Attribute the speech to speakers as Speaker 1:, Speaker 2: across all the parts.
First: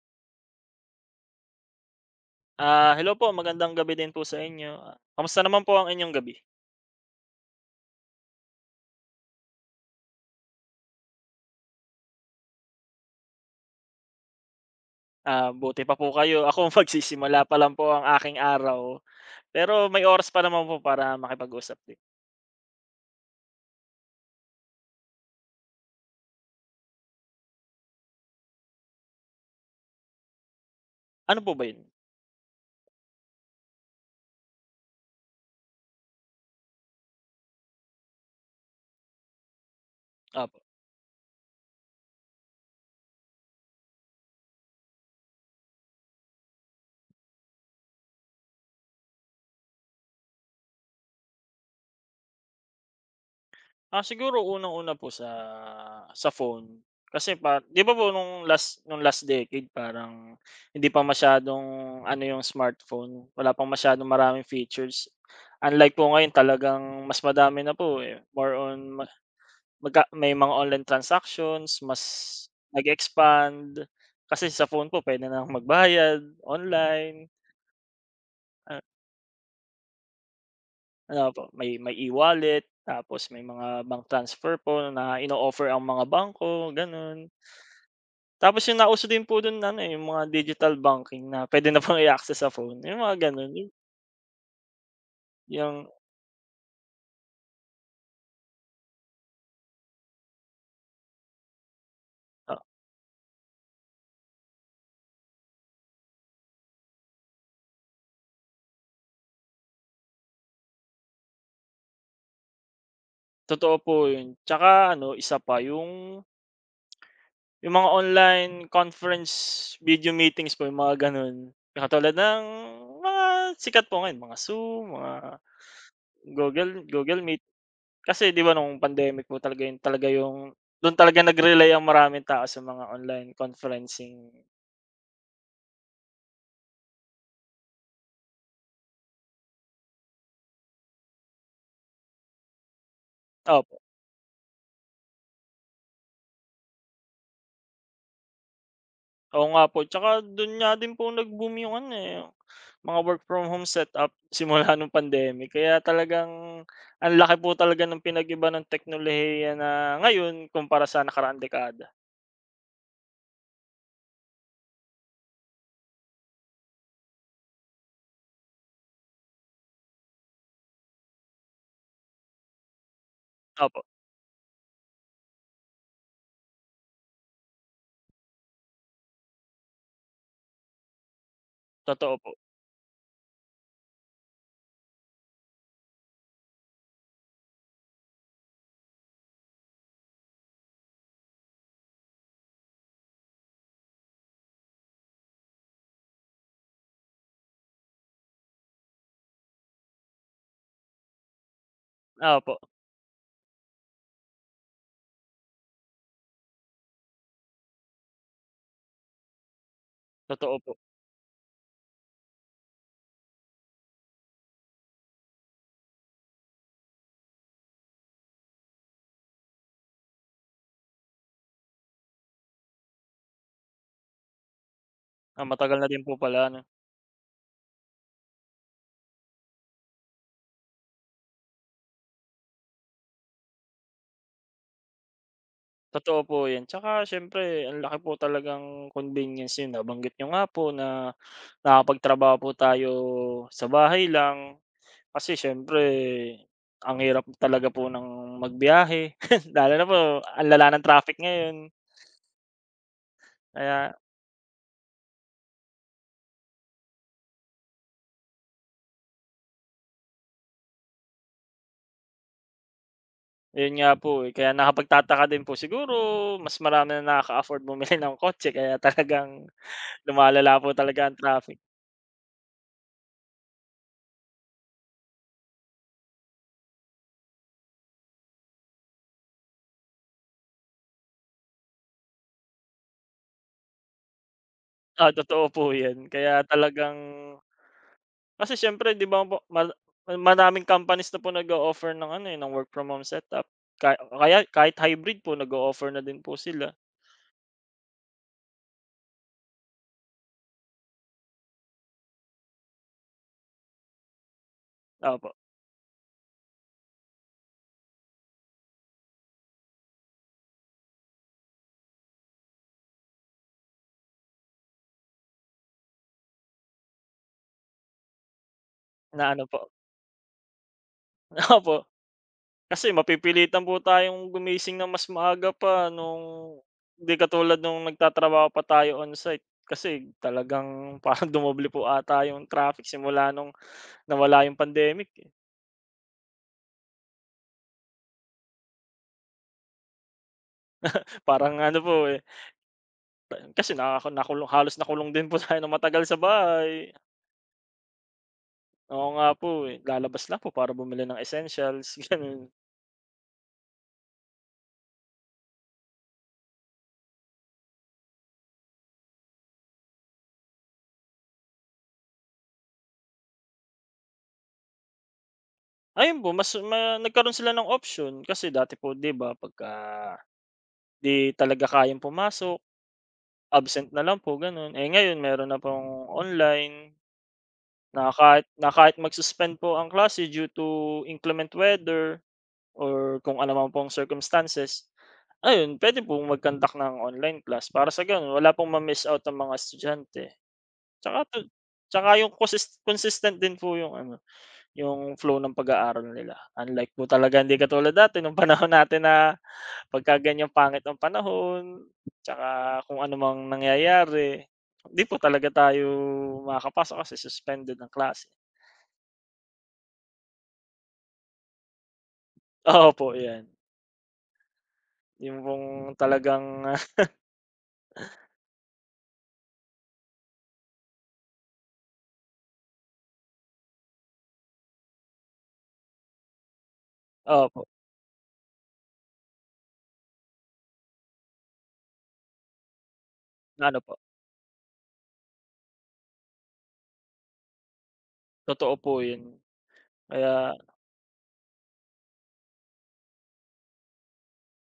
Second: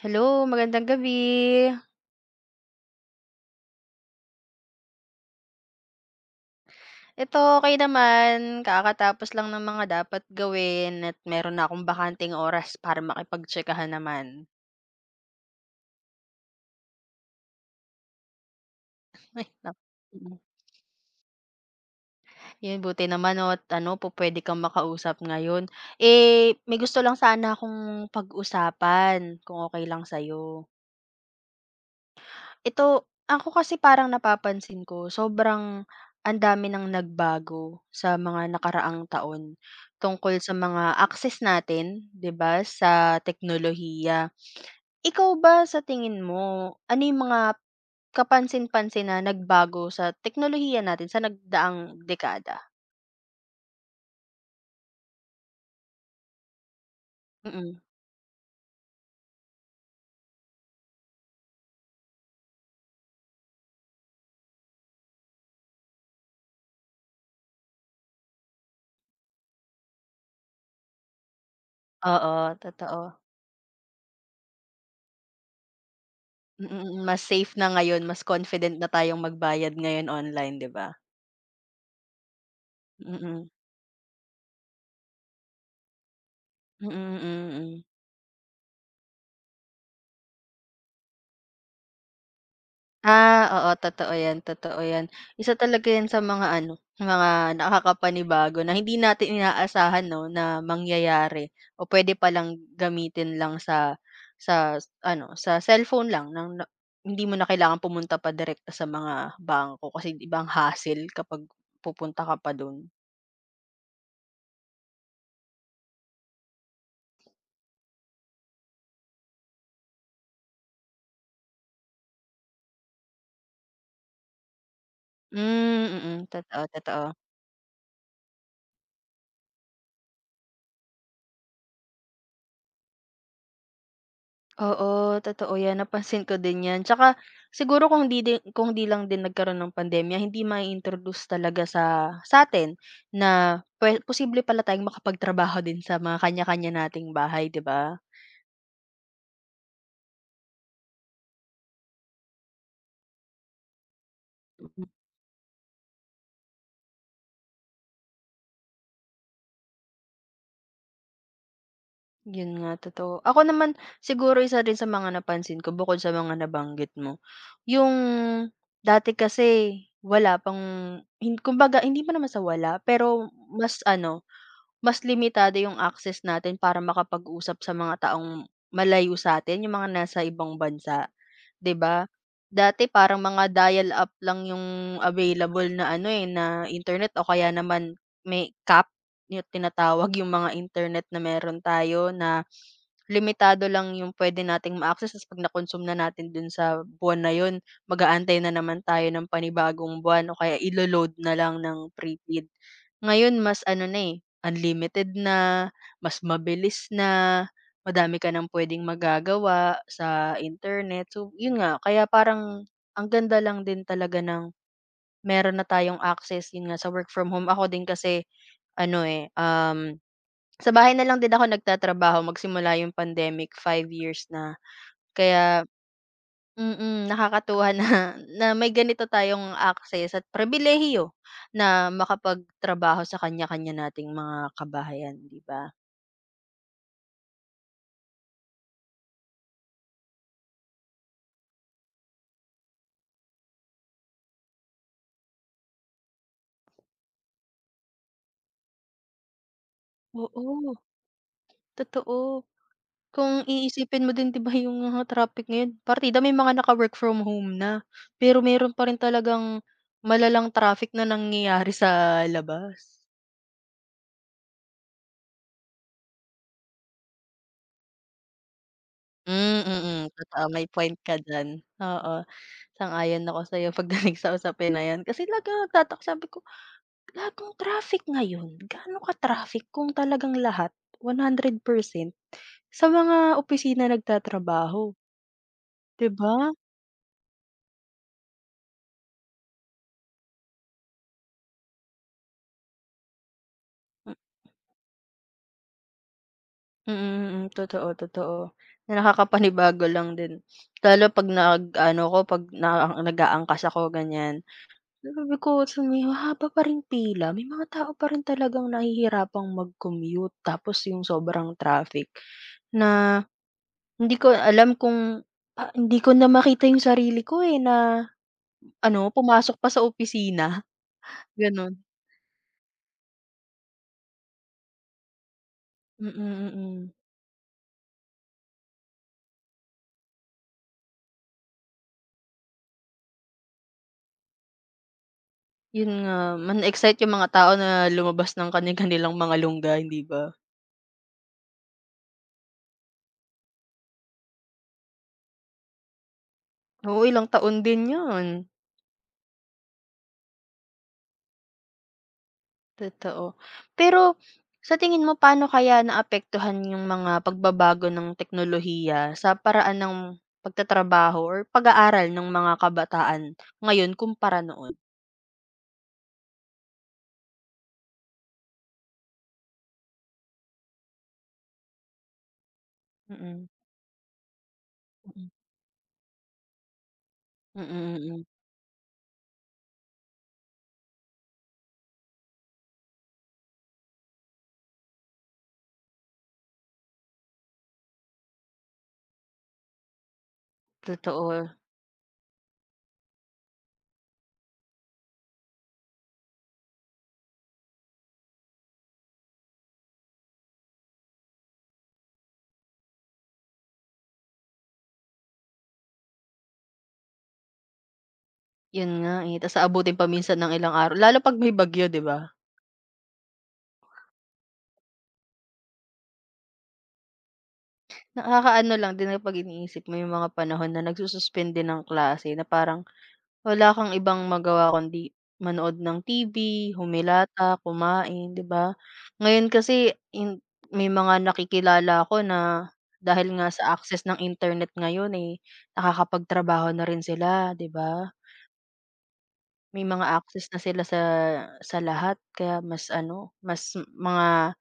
Speaker 1: Hello, magandang gabi.
Speaker 2: Ah, hello po, magandang gabi din po sa inyo. Ah, kamusta naman po ang inyong gabi?
Speaker 1: Ito okey naman, kakatapos lang ng mga dapat gawin at meron na akong bakanteng oras para makipagtsikahan naman.
Speaker 2: Ah, buti pa po kayo. Ako magsisimula pa lang po ang aking araw,
Speaker 1: Ay
Speaker 2: pero
Speaker 1: nak.
Speaker 2: may oras
Speaker 1: Mm.
Speaker 2: pa naman po para makipag-usap din.
Speaker 1: 'Yun buti naman 'no at ano pupuwede kang makausap ngayon. Eh, may gusto lang sana akong pag-usapan kung okey lang sa'yo.
Speaker 2: Ano po ba 'yun?
Speaker 1: Ito, ako kasi parang napapansin ko sobrang ang dami ng nagbago sa mga nakaraang taon tungkol sa
Speaker 2: Opo.
Speaker 1: mga access natin, 'di ba, sa teknolohiya. Ikaw ba sa tingin mo, ano yung mga kapansin-pansin na nagbago sa teknolohiya natin sa nagdaang dekada?
Speaker 2: Ah, siguro unang-una po sa phone. Kasi pa
Speaker 1: Mm,
Speaker 2: 'di ba po nung last decade parang hindi pa masyadong ano yung smartphone, wala pang masyadong maraming features. Unlike po ngayon talagang mas madami na po, eh, more on, may mga online transactions, mas
Speaker 1: oo, totoo.
Speaker 2: nag-expand. Kasi sa phone po puwede na magbayad
Speaker 1: Mm, mm, mas
Speaker 2: online,
Speaker 1: safe na ngayon, mas confident
Speaker 2: ah,
Speaker 1: na tayong magbayad ngayon online, 'di ba?
Speaker 2: ano po, may e-wallet, tapos may
Speaker 1: Mm,
Speaker 2: mga bank transfer po na ino-offer ang mga bangko,
Speaker 1: mm,
Speaker 2: gano'n.
Speaker 1: mm, mm.
Speaker 2: Tapos yung nauso din po dun ano, eh, yung mga digital banking na puwede na pang i-access sa phone, yung mga
Speaker 1: Ah,
Speaker 2: gano'n.
Speaker 1: oo totoo 'yan, totoo 'yan. Isa talaga
Speaker 2: Yung,
Speaker 1: 'yan sa mga ano, mga nakakapanibago na hindi natin inaasahan 'no, na mangyayari o puwede palang
Speaker 2: ah,
Speaker 1: gamitin lang sa ano, sa cellphone lang ng na hindi mo na kailangan pumunta pa direkta sa mga bangko kasi ibang ba hassle kapag pupunta ka pa do'n.
Speaker 2: totoo po yun. Tsaka ano, isa pa yung mga online conference video meetings po, yung mga gano'n. Katulad ng mga sikat po ngayon, mga Zoom, mga
Speaker 1: Hmm, mm, mm, totoo,
Speaker 2: Google
Speaker 1: totoo.
Speaker 2: Google Meet. Kasi 'di ba nung pandemic po talaga yun talaga yung dun talaga nag-rely ang maraming tao sa mga online conferencing.
Speaker 1: Oo, totoo 'yan, napansin ko din 'yan. Tsaka siguro kung 'di lang din nagkaroon ng pandemya, hindi mai-introduce talaga sa'tin na
Speaker 2: Opo.
Speaker 1: posible pala tayong makapagtrabaho din sa mga kanya-kanya nating bahay, 'di ba?
Speaker 2: Oo nga po, tsaka dun nga din po nag-boom yung ano, eh, yung mga work from home setup simula
Speaker 1: Mm.
Speaker 2: nung pandemic. Kaya talagang ang laki po talaga ng pinag-iba ng teknolohiya na ngayon kumpara sa nakaraang dekada.
Speaker 1: Yun nga, totoo. Ako naman siguro isa din sa mga napansin ko bukod sa mga nabanggit mo, yung dati kasi wala pang kumbaga hindi pa naman sa wala, pero
Speaker 2: Opo.
Speaker 1: mas ano mas limitado yung access natin para makapag-usap sa mga taong malayo sa'tin, yung mga nasa ibang bansa. 'Di ba?
Speaker 2: Totoo po.
Speaker 1: Dati parang mga dial up lang yung available na ano, eh, na internet o kaya naman may cap, yung tinatawag yung mga internet na meron tayo na limitado lang yung pwede nating ma-access ta's 'pag na-consume na natin dun sa buwan na yun, mag-aantay na naman tayo ng panibagong buwan o kaya ilo-load na lang ng
Speaker 2: Ah,
Speaker 1: prepaid.
Speaker 2: opo,
Speaker 1: Ngayon mas ano na, eh, unlimited na, mas mabilis na. Madami ka ng puwedeng magagawa sa
Speaker 2: totoo po.
Speaker 1: internet. So, yun nga, kaya parang ang ganda lang din talaga ng meron na tayong access, yun nga, sa work from home. Ako din kasi ano, eh, sa bahay na lang din ako nagtatrabaho magsimula yung pandemic, 5 years na.
Speaker 2: Ah,
Speaker 1: Kaya
Speaker 2: matagal na din po pala ano.
Speaker 1: nakakatuwa na na may ganito tayong access at pribilehiyo na makapagtrabaho sa kanya-kanya nating mga kabahayan, 'di ba?
Speaker 2: Totoo po 'yan, tsaka siyempre ang laki po talagang convenience niyo, nabanggit niyo nga po na nakapagtrabaho po tayo sa bahay lang. Kasi siyempre ang hirap talaga po ng magbiyahe, lalo na po ang lala
Speaker 1: Oo,
Speaker 2: ng traffic ngayon.
Speaker 1: totoo. Kung
Speaker 2: Kaya
Speaker 1: iisipin mo din 'di ba yung mga traffic ngayon, partida may mga naka-work from home na, pero meron pa rin talagang malalang traffic na nangyayari sa labas.
Speaker 2: yun nga po, eh, kaya nakapagtataka din po siguro mas marami na nakaka-afford bumili ng kotse kaya talagang
Speaker 1: Hmm, mm, totoo
Speaker 2: lumalala
Speaker 1: may
Speaker 2: po
Speaker 1: point
Speaker 2: talaga ang
Speaker 1: ka diyan,
Speaker 2: traffic.
Speaker 1: oo. Sang-ayon ako sa'yo pagdating sa usapin na 'yan, kasi lagi akong nagtataka sabi ko, lahat ng traffic ngayon, gaano ka-traffic kung talagang lahat 100% sa mga opisina nagtatrabaho,
Speaker 2: Ah, totoo po 'yan.
Speaker 1: 'di
Speaker 2: Kaya
Speaker 1: ba?
Speaker 2: talagang kasi siyempre 'di ba po maraming companies na po nag-o-offer ng ano, eh, ng work from home setup. Kaya kahit hybrid po nag-o-offer na din po sila.
Speaker 1: Mm, mm, totoo, totoo. Na nakakapanibago lang din. Lalo 'pag nag-ano ko 'pag na nag-aangkas ako ganyan,
Speaker 2: Opo,
Speaker 1: sabi ko sa may pa ring pila, may mga tao pa rin talagang nahihirapang mag-commute tapos yung sobrang traffic na hindi ko alam kung ah, hindi ko na makita yung sarili ko, eh, na ano,
Speaker 2: na ano
Speaker 1: pumasok pa
Speaker 2: po
Speaker 1: sa opisina, gano'n.
Speaker 2: opo, kasi mapipilitan po tayong gumising ng mas maaga pa
Speaker 1: Mm, mm.
Speaker 2: nung
Speaker 1: Mm, mm.
Speaker 2: 'di katulad nung nagtatrabaho pa tayo on-site. Kasi talagang parang dumoble po ata yung traffic simula nung nawala yung pandemic, eh.
Speaker 1: Yun nga, ma excite yung mga tao na lumabas ng kani-kanilang mga lungga, hindi ba?
Speaker 2: Parang ano po, eh, kasi nakulong halos nakulong din po tayo ng matagal sa bahay.
Speaker 1: Oo, ilang taon din 'yun,
Speaker 2: Oo nga po, eh, lalabas lang po para bumili ng essentials, gano'n.
Speaker 1: totoo. Pero sa tingin mo paano kaya naapektuhan yung mga pagbabago ng teknolohiya sa paraan ng pagtatrabaho or pag-aaral ng mga kabataan ngayon kumpara noon?
Speaker 2: Ayun po, mas ma nagkaroon sila ng option kasi dati po 'di ba pagka 'di talaga kayang pumasok,
Speaker 1: Mm,
Speaker 2: absent na lang po gano'n. Eh, ngayon
Speaker 1: mm.
Speaker 2: meron na pong online
Speaker 1: Mm,
Speaker 2: na
Speaker 1: mm.
Speaker 2: kahit mag-suspend po ang klase due to inclement weather or kung ano man pong circumstances, ayun pwede pong mag ng online class para sa gano'n wala pong ma-miss out ang mga estudyante. Tsaka tu
Speaker 1: Totoo,
Speaker 2: tsaka yung consistent din po yung ano, yung flow ng pag-aaral nila. Unlike po talaga hindi katulad dati nung panahon natin na pagka ganyang pangit ang panahon, tsaka kung ano mang nangyayari, hindi po talaga tayo makakapasok kasi suspended ang klase.
Speaker 1: 'yun nga, eh, ta's aabutin pa minsan ng ilang araw lalo 'pag may bagyo, 'di ba?
Speaker 2: Oo po, 'yan. Yung pong talagang,
Speaker 1: Nakakaano lang din na 'pag iniisip mo yung mga panahon na nagsususpende ng klase na parang wala kang ibang magawa kundi manood ng TV, humilata,
Speaker 2: opo,
Speaker 1: kumain, 'di ba? Ngayon kasi may mga nakikilala ako na dahil nga
Speaker 2: na
Speaker 1: sa
Speaker 2: ano po,
Speaker 1: access ng internet ngayon, eh, nakakapagtrabaho na rin sila, 'di ba?
Speaker 2: totoo po 'yun.
Speaker 1: May mga access
Speaker 2: Kaya
Speaker 1: na sila sa lahat kaya mas ano, mas mga,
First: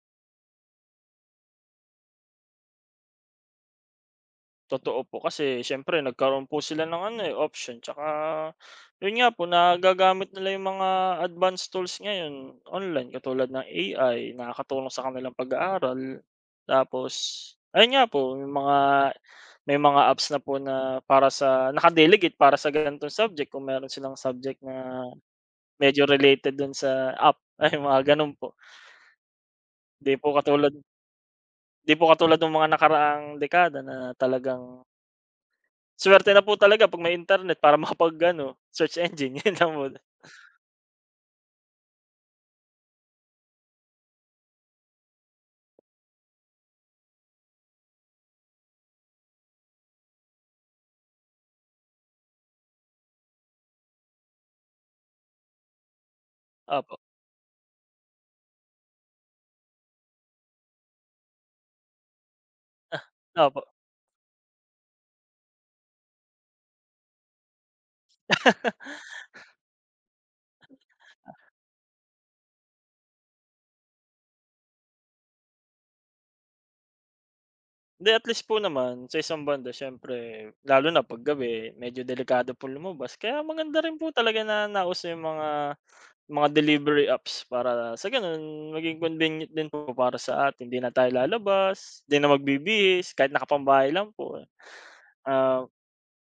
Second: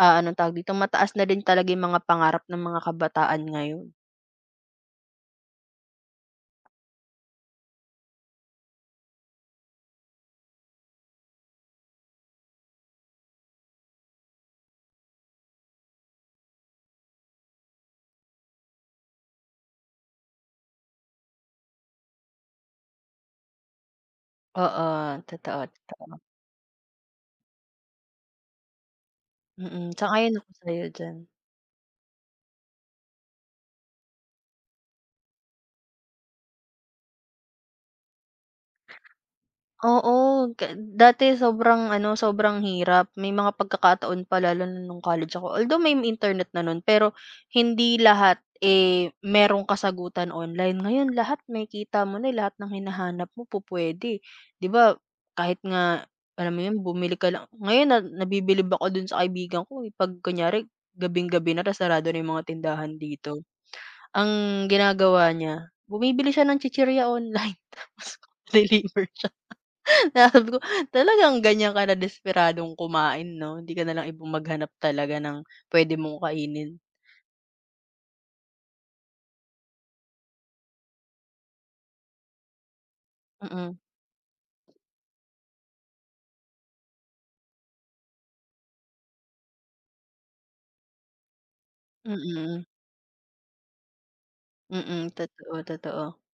Speaker 1: ah, anong tawag dito, mataas na din talaga yung mga pangarap ng mga kabataan ngayon.
Speaker 2: totoo po kasi siyempre nagkaroon po sila ng ano, eh, option tsaka yun nga po nagagamit nila yung mga advanced tools ngayon online katulad ng AI nakakatulong sa kanilang pag-aaral. Tapos ayun nga po yung mga may mga apps na po na para sa ganitong subject kung meron silang subject
Speaker 1: Oo,
Speaker 2: na
Speaker 1: totoo,
Speaker 2: medyo
Speaker 1: totoo.
Speaker 2: related dun sa app, ay mga ganun po.
Speaker 1: Mm,
Speaker 2: Di po
Speaker 1: sang-ayon ako
Speaker 2: katulad
Speaker 1: sa'yo diyan.
Speaker 2: di po katulad ng mga nakaraang dekada na talagang swerte na po talaga 'pag may internet para makapag-ano, search engine, 'yun lang muna.
Speaker 1: Oo, dati sobrang ano, sobrang hirap. May mga pagkakataon pa lalo na nung college ako, although may internet na nun, pero hindi lahat, eh, merong kasagutan online. Ngayon lahat makikita mo na, eh, lahat ng hinahanap mo pupuwede. 'Di ba kahit nga alam mo yun,
Speaker 2: Opo,
Speaker 1: bumili ka lang ngayon na nabibilib ako dun sa kaibigan ko, eh, 'pag kunyari gabing-gabi na ta's sarado na yung mga tindahan dito,
Speaker 2: opo.
Speaker 1: ang ginagawa niya, bumibili siya ng chichirya online tapos deliver. Sabi ko, talagang ganyan ka na desperadong kumain 'no, hindi ka na lang ibum maghanap talaga ng puwede mong kainin.
Speaker 2: 'Di at least po naman sa isang banda siyempre lalo na 'pag gabi medyo delikado po lumabas kaya maganda
Speaker 1: Mm,
Speaker 2: rin po talaga na nauso yung mga delivery apps para sa gano'n maging convenient din po para sa atin, 'di na tayo lalabas, 'di na
Speaker 1: mm,
Speaker 2: magbibihis kahit nakapambahay lang po, eh.
Speaker 1: mm, totoo,
Speaker 2: Ah,
Speaker 1: totoo.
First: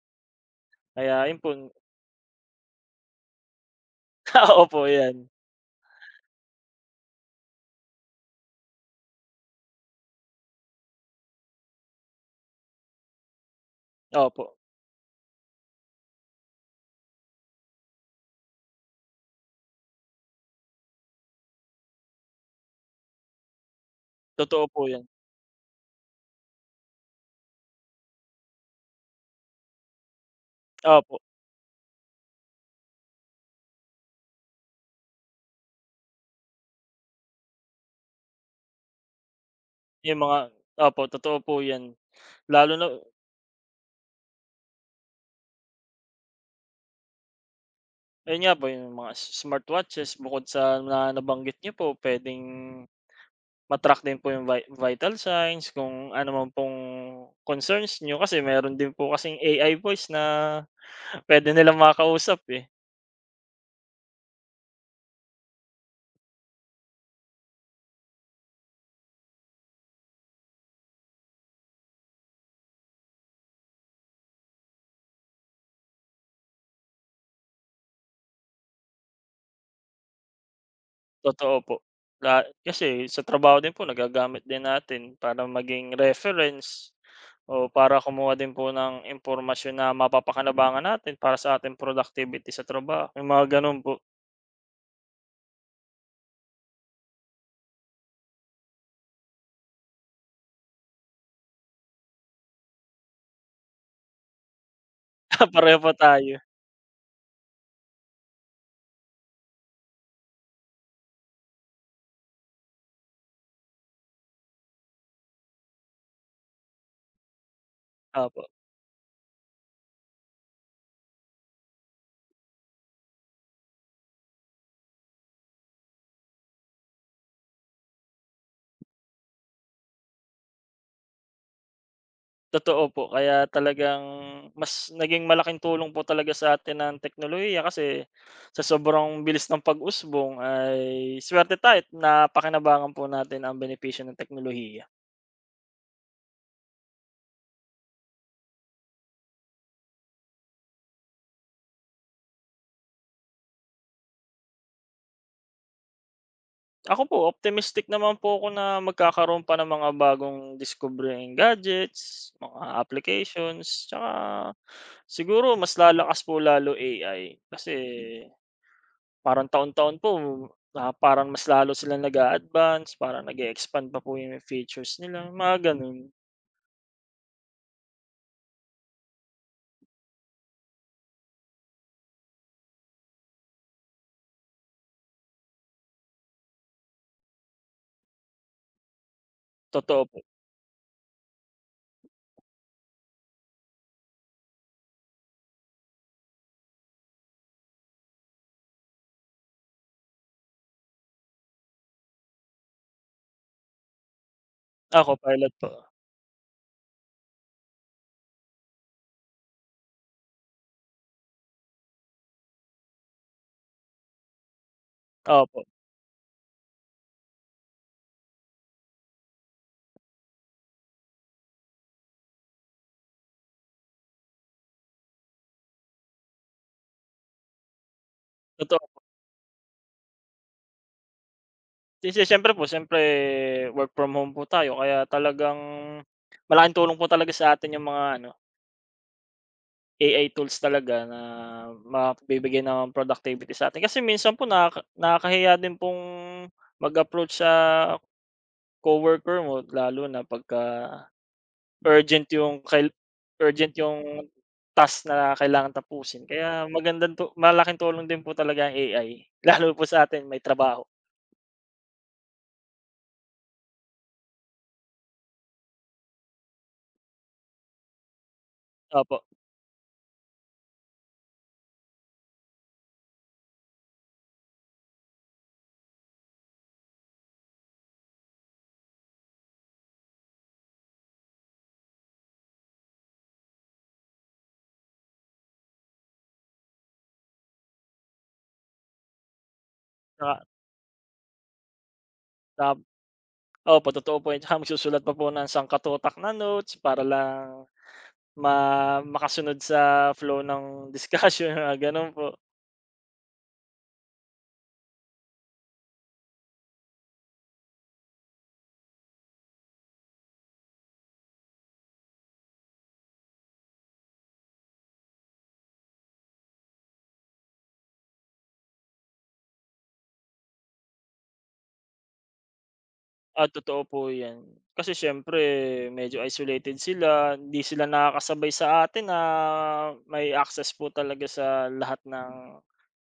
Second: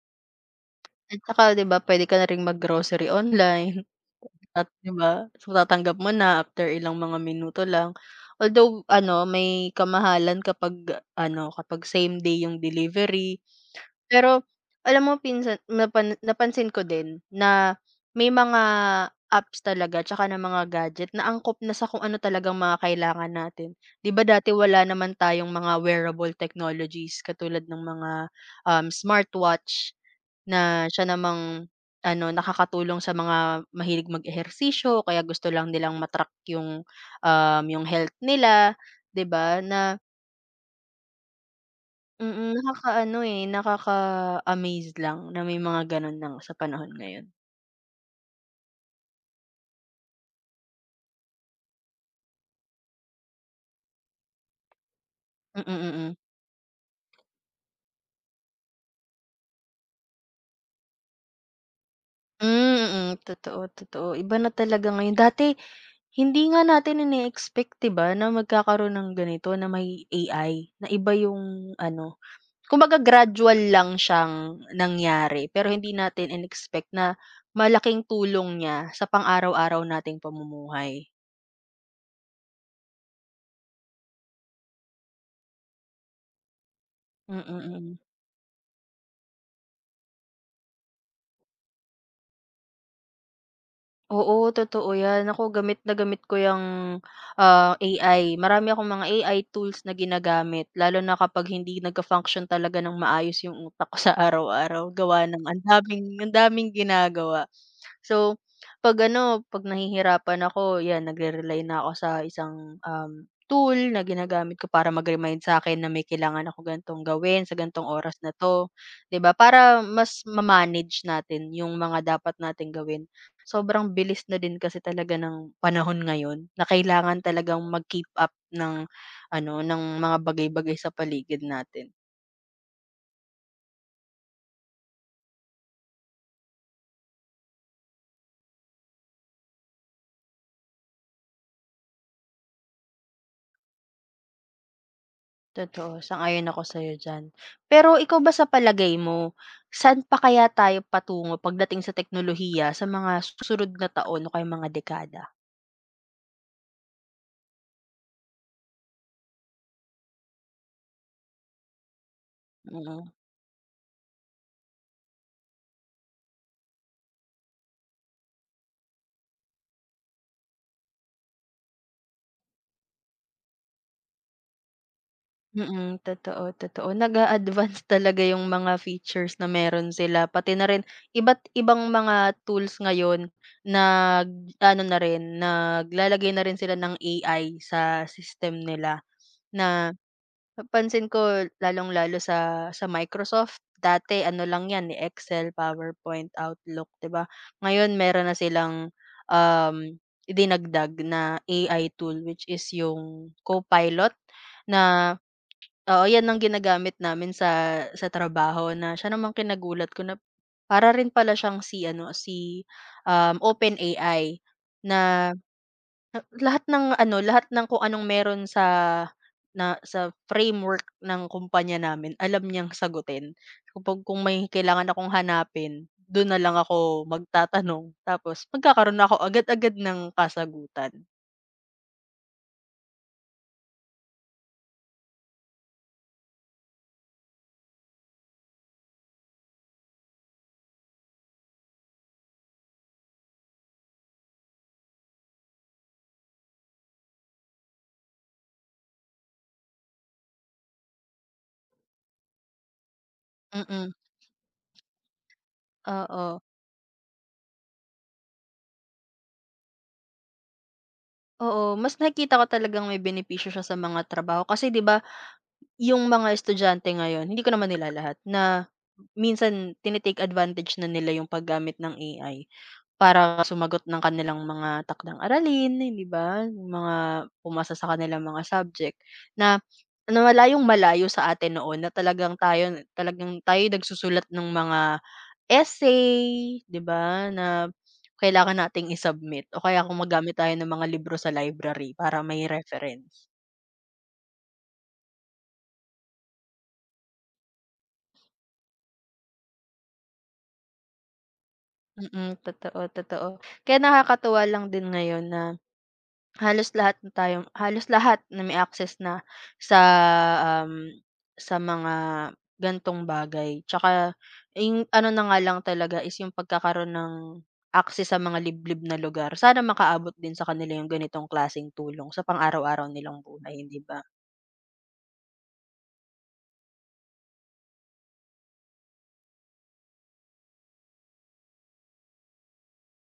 Speaker 1: At
Speaker 2: kaya 'yun
Speaker 1: saka
Speaker 2: po
Speaker 1: 'di ba puwede ka na ring mag-grocery online at
Speaker 2: opo
Speaker 1: 'di ba,
Speaker 2: 'yan,
Speaker 1: so tatanggap mo na after ilang mga minuto lang. Although ano, may kamahalan kapag ano, kapag same day yung delivery. Pero
Speaker 2: opo,
Speaker 1: alam mo pinsan napansin ko din na may mga apps talaga tsaka ng mga gadget na angkop na sa kung ano talagang mga kailangan natin. 'Di ba dati
Speaker 2: totoo po
Speaker 1: wala
Speaker 2: 'yan.
Speaker 1: naman tayong mga wearable technologies katulad ng mga, smartwatch na siya
Speaker 2: Opo,
Speaker 1: namang ano, nakakatulong sa mga mahilig mag-ehersisyo o kaya gusto lang nilang ma yung, yung health nila, 'di ba, na
Speaker 2: yung mga opo, totoo po 'yan
Speaker 1: mm,
Speaker 2: lalo na.
Speaker 1: nakakaano, eh, nakaka-amaze lang na may mga gano'n na nga sa panahon ngayon.
Speaker 2: Ayun nga po, yung mga smartwatches bukod sa na nabanggit niyo po puwedeng ma-track din po yung vital
Speaker 1: Mm,
Speaker 2: signs kung
Speaker 1: mm.
Speaker 2: ano man pong concerns niyo kasi meron din po kasing AI voice na puwede nilang makausap, eh,
Speaker 1: Hmm, mm, totoo, totoo. Iba na talaga ngayon. Dati hindi nga natin ine-expect, 'di ba, na magkakaroon ng ganito na may AI, na iba yung ano, kumbaga gradual lang siyang nangyari pero hindi natin in-expect na malaking tulong niya sa pang-araw-araw nating pamumuhay.
Speaker 2: totoo po. Kasi sa trabaho din po nagagamit din natin para maging reference
Speaker 1: Mm,
Speaker 2: o
Speaker 1: mm.
Speaker 2: para
Speaker 1: Mm.
Speaker 2: kumuha din po ng impormasyon na mapapakinabangan natin para sa ating productivity sa trabaho, yung mga gano'n po.
Speaker 1: Oo, totoo 'yan. Ako gamit na gamit ko yung ah, AI. Marami akong mga AI tools na ginagamit lalo na kapag hindi nagfa-function talaga ng maayos yung utak ko sa araw-araw gawa ng
Speaker 2: Pareho po
Speaker 1: ang
Speaker 2: tayo,
Speaker 1: daming ginagawa. So, 'pag ano, 'pag nahihirapan ako 'yan nagre-rely na ako sa isang, tool na ginagamit ko para mag-remind sa akin na may kailangan ako gantong gawin sa gantong oras na
Speaker 2: opo.
Speaker 1: 'to, 'di ba? Para mas ma-manage natin yung mga dapat nating gawin sobrang bilis na din kasi talaga ng panahon ngayon na kailangan talagang mag-keep up ng ano, ng mga bagay-bagay sa paligid natin.
Speaker 2: Totoo po, kaya talagang mas naging malaking tulong po talaga sa atin ang teknolohiya kasi sa sobrang bilis ng pag-usbong ay swerte tayo at napakinabangan po natin ang benepisyo ng teknolohiya.
Speaker 1: Totoo, sang-ayon ako sa'yo diyan. Pero ikaw ba sa palagay mo, saan pa kaya tayo patungo pagdating sa teknolohiya sa mga susunod na taon o kaya mga dekada?
Speaker 2: Ako po, optimistic naman po ako na magkakaroon pa ng mga bagong discovering gadgets, mga
Speaker 1: Mm.
Speaker 2: applications, tsaka siguro mas lalakas po lalo AI kasi parang taon-taon po, ah, parang mas lalo silang nag-a-advance, parang nag-e-expand pa po yung features nila, mga gano'n.
Speaker 1: Mm, totoo, totoo. Nag-a-advance talaga yung mga features na meron sila, pati na rin iba't ibang mga tools ngayon na ano na rin, naglalagay na rin sila ng AI sa system nila na
Speaker 2: Totoo po.
Speaker 1: napansin ko lalong-lalo sa Microsoft, dati ano lang 'yan, eh, Excel, PowerPoint, Outlook, 'di ba? Ngayon meron na silang, um, dinagdag na AI tool which is yung Copilot
Speaker 2: Ah,
Speaker 1: na
Speaker 2: Copilot po.
Speaker 1: oo, 'yan ang ginagamit namin sa trabaho na siya naman kinagulat ko na para rin pala siyang si ano, si, OpenAI na
Speaker 2: Opo,
Speaker 1: lahat ng ano, lahat ng kung anong meron sa na sa framework ng kumpanya namin alam niyang sagutin. Kapag kung may kailangan akong hanapin, do'n na lang ako magtatanong tapos magkakaroon
Speaker 2: totoo.
Speaker 1: na ako agad-agad ng kasagutan.
Speaker 2: Kasi siyempre po, siyempre work from home po tayo kaya talagang malaking tulong po talaga sa atin yung mga ano, AI tools talaga na magbibigay ng productivity sa atin. Kasi minsan po nakakahiya din pong mag-approach sa coworker mo lalo na pagka Urgent yung kail urgent
Speaker 1: Mm,
Speaker 2: yung task na kailangan tapusin
Speaker 1: oo.
Speaker 2: kaya magandang tu malaking tulong din po talaga ang AI, lalo po sa atin may trabaho.
Speaker 1: Oo, mas nakikita ko talagang may benepisyo siya sa mga trabaho kasi 'di ba yung mga estudyante ngayon, hindi ko naman nila lahat, na
Speaker 2: Opo,
Speaker 1: minsan tini advantage na nila yung paggamit ng AI para sumagot ng kanilang mga takdang aralin, hindi ba? Yung mga pumasa sa kanilang mga subject na na malayong malayo sa atin noon na talagang tayo'y nagsusulat ng mga essay, 'di ba, na kailangan nating i-submit o kaya kung magamit
Speaker 2: tsaka
Speaker 1: tayo ng mga libro sa library para may
Speaker 2: tsaka
Speaker 1: reference.
Speaker 2: opo totoo po yun, tsaka magsusulat pa po ng sangkatutak na notes para lang ma makasunod sa flow ng discussion mga gano'n po.
Speaker 1: Mm, totoo, totoo. Kaya nakakatuwa lang din ngayon na halos lahat na may access na sa, um, sa mga gantong bagay. Tsaka yung ano na nga lang talaga is yung pagkakaroon ng access sa mga liblib na lugar. Sana makaabot din sa kanila yung ganitong klaseng tulong sa pang-araw-araw nilang
Speaker 2: Ah,
Speaker 1: buhay, 'di
Speaker 2: totoo po
Speaker 1: ba?
Speaker 2: yan. Kasi siyempre medyo isolated sila, hindi sila nakakasabay sa atin na may access po talaga sa lahat ng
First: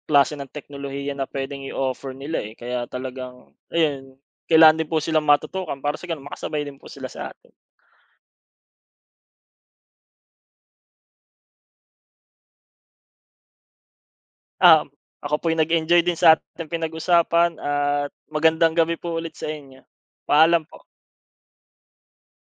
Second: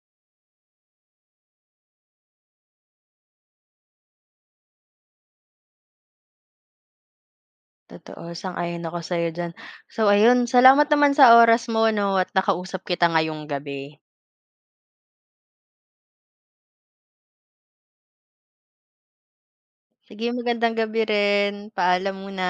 Speaker 2: klase ng teknolohiya na puwedeng i-offer nila, eh, kaya talagang ayun, kailangan din po silang matutukan para sa gano'n makasabay din po sila sa atin.
Speaker 1: Totoo, sang-ayon ako sa'yo diyan. So ayun, salamat naman sa oras mo 'no at nakausap kita ngayong gabi.
Speaker 2: Um, Ako po'y nag-enjoy din sa ating pinag-usapan at magandang gabi po ulit sa inyo.
Speaker 1: Sige,
Speaker 2: Paalam
Speaker 1: magandang
Speaker 2: po.
Speaker 1: gabi rin. Paalam muna.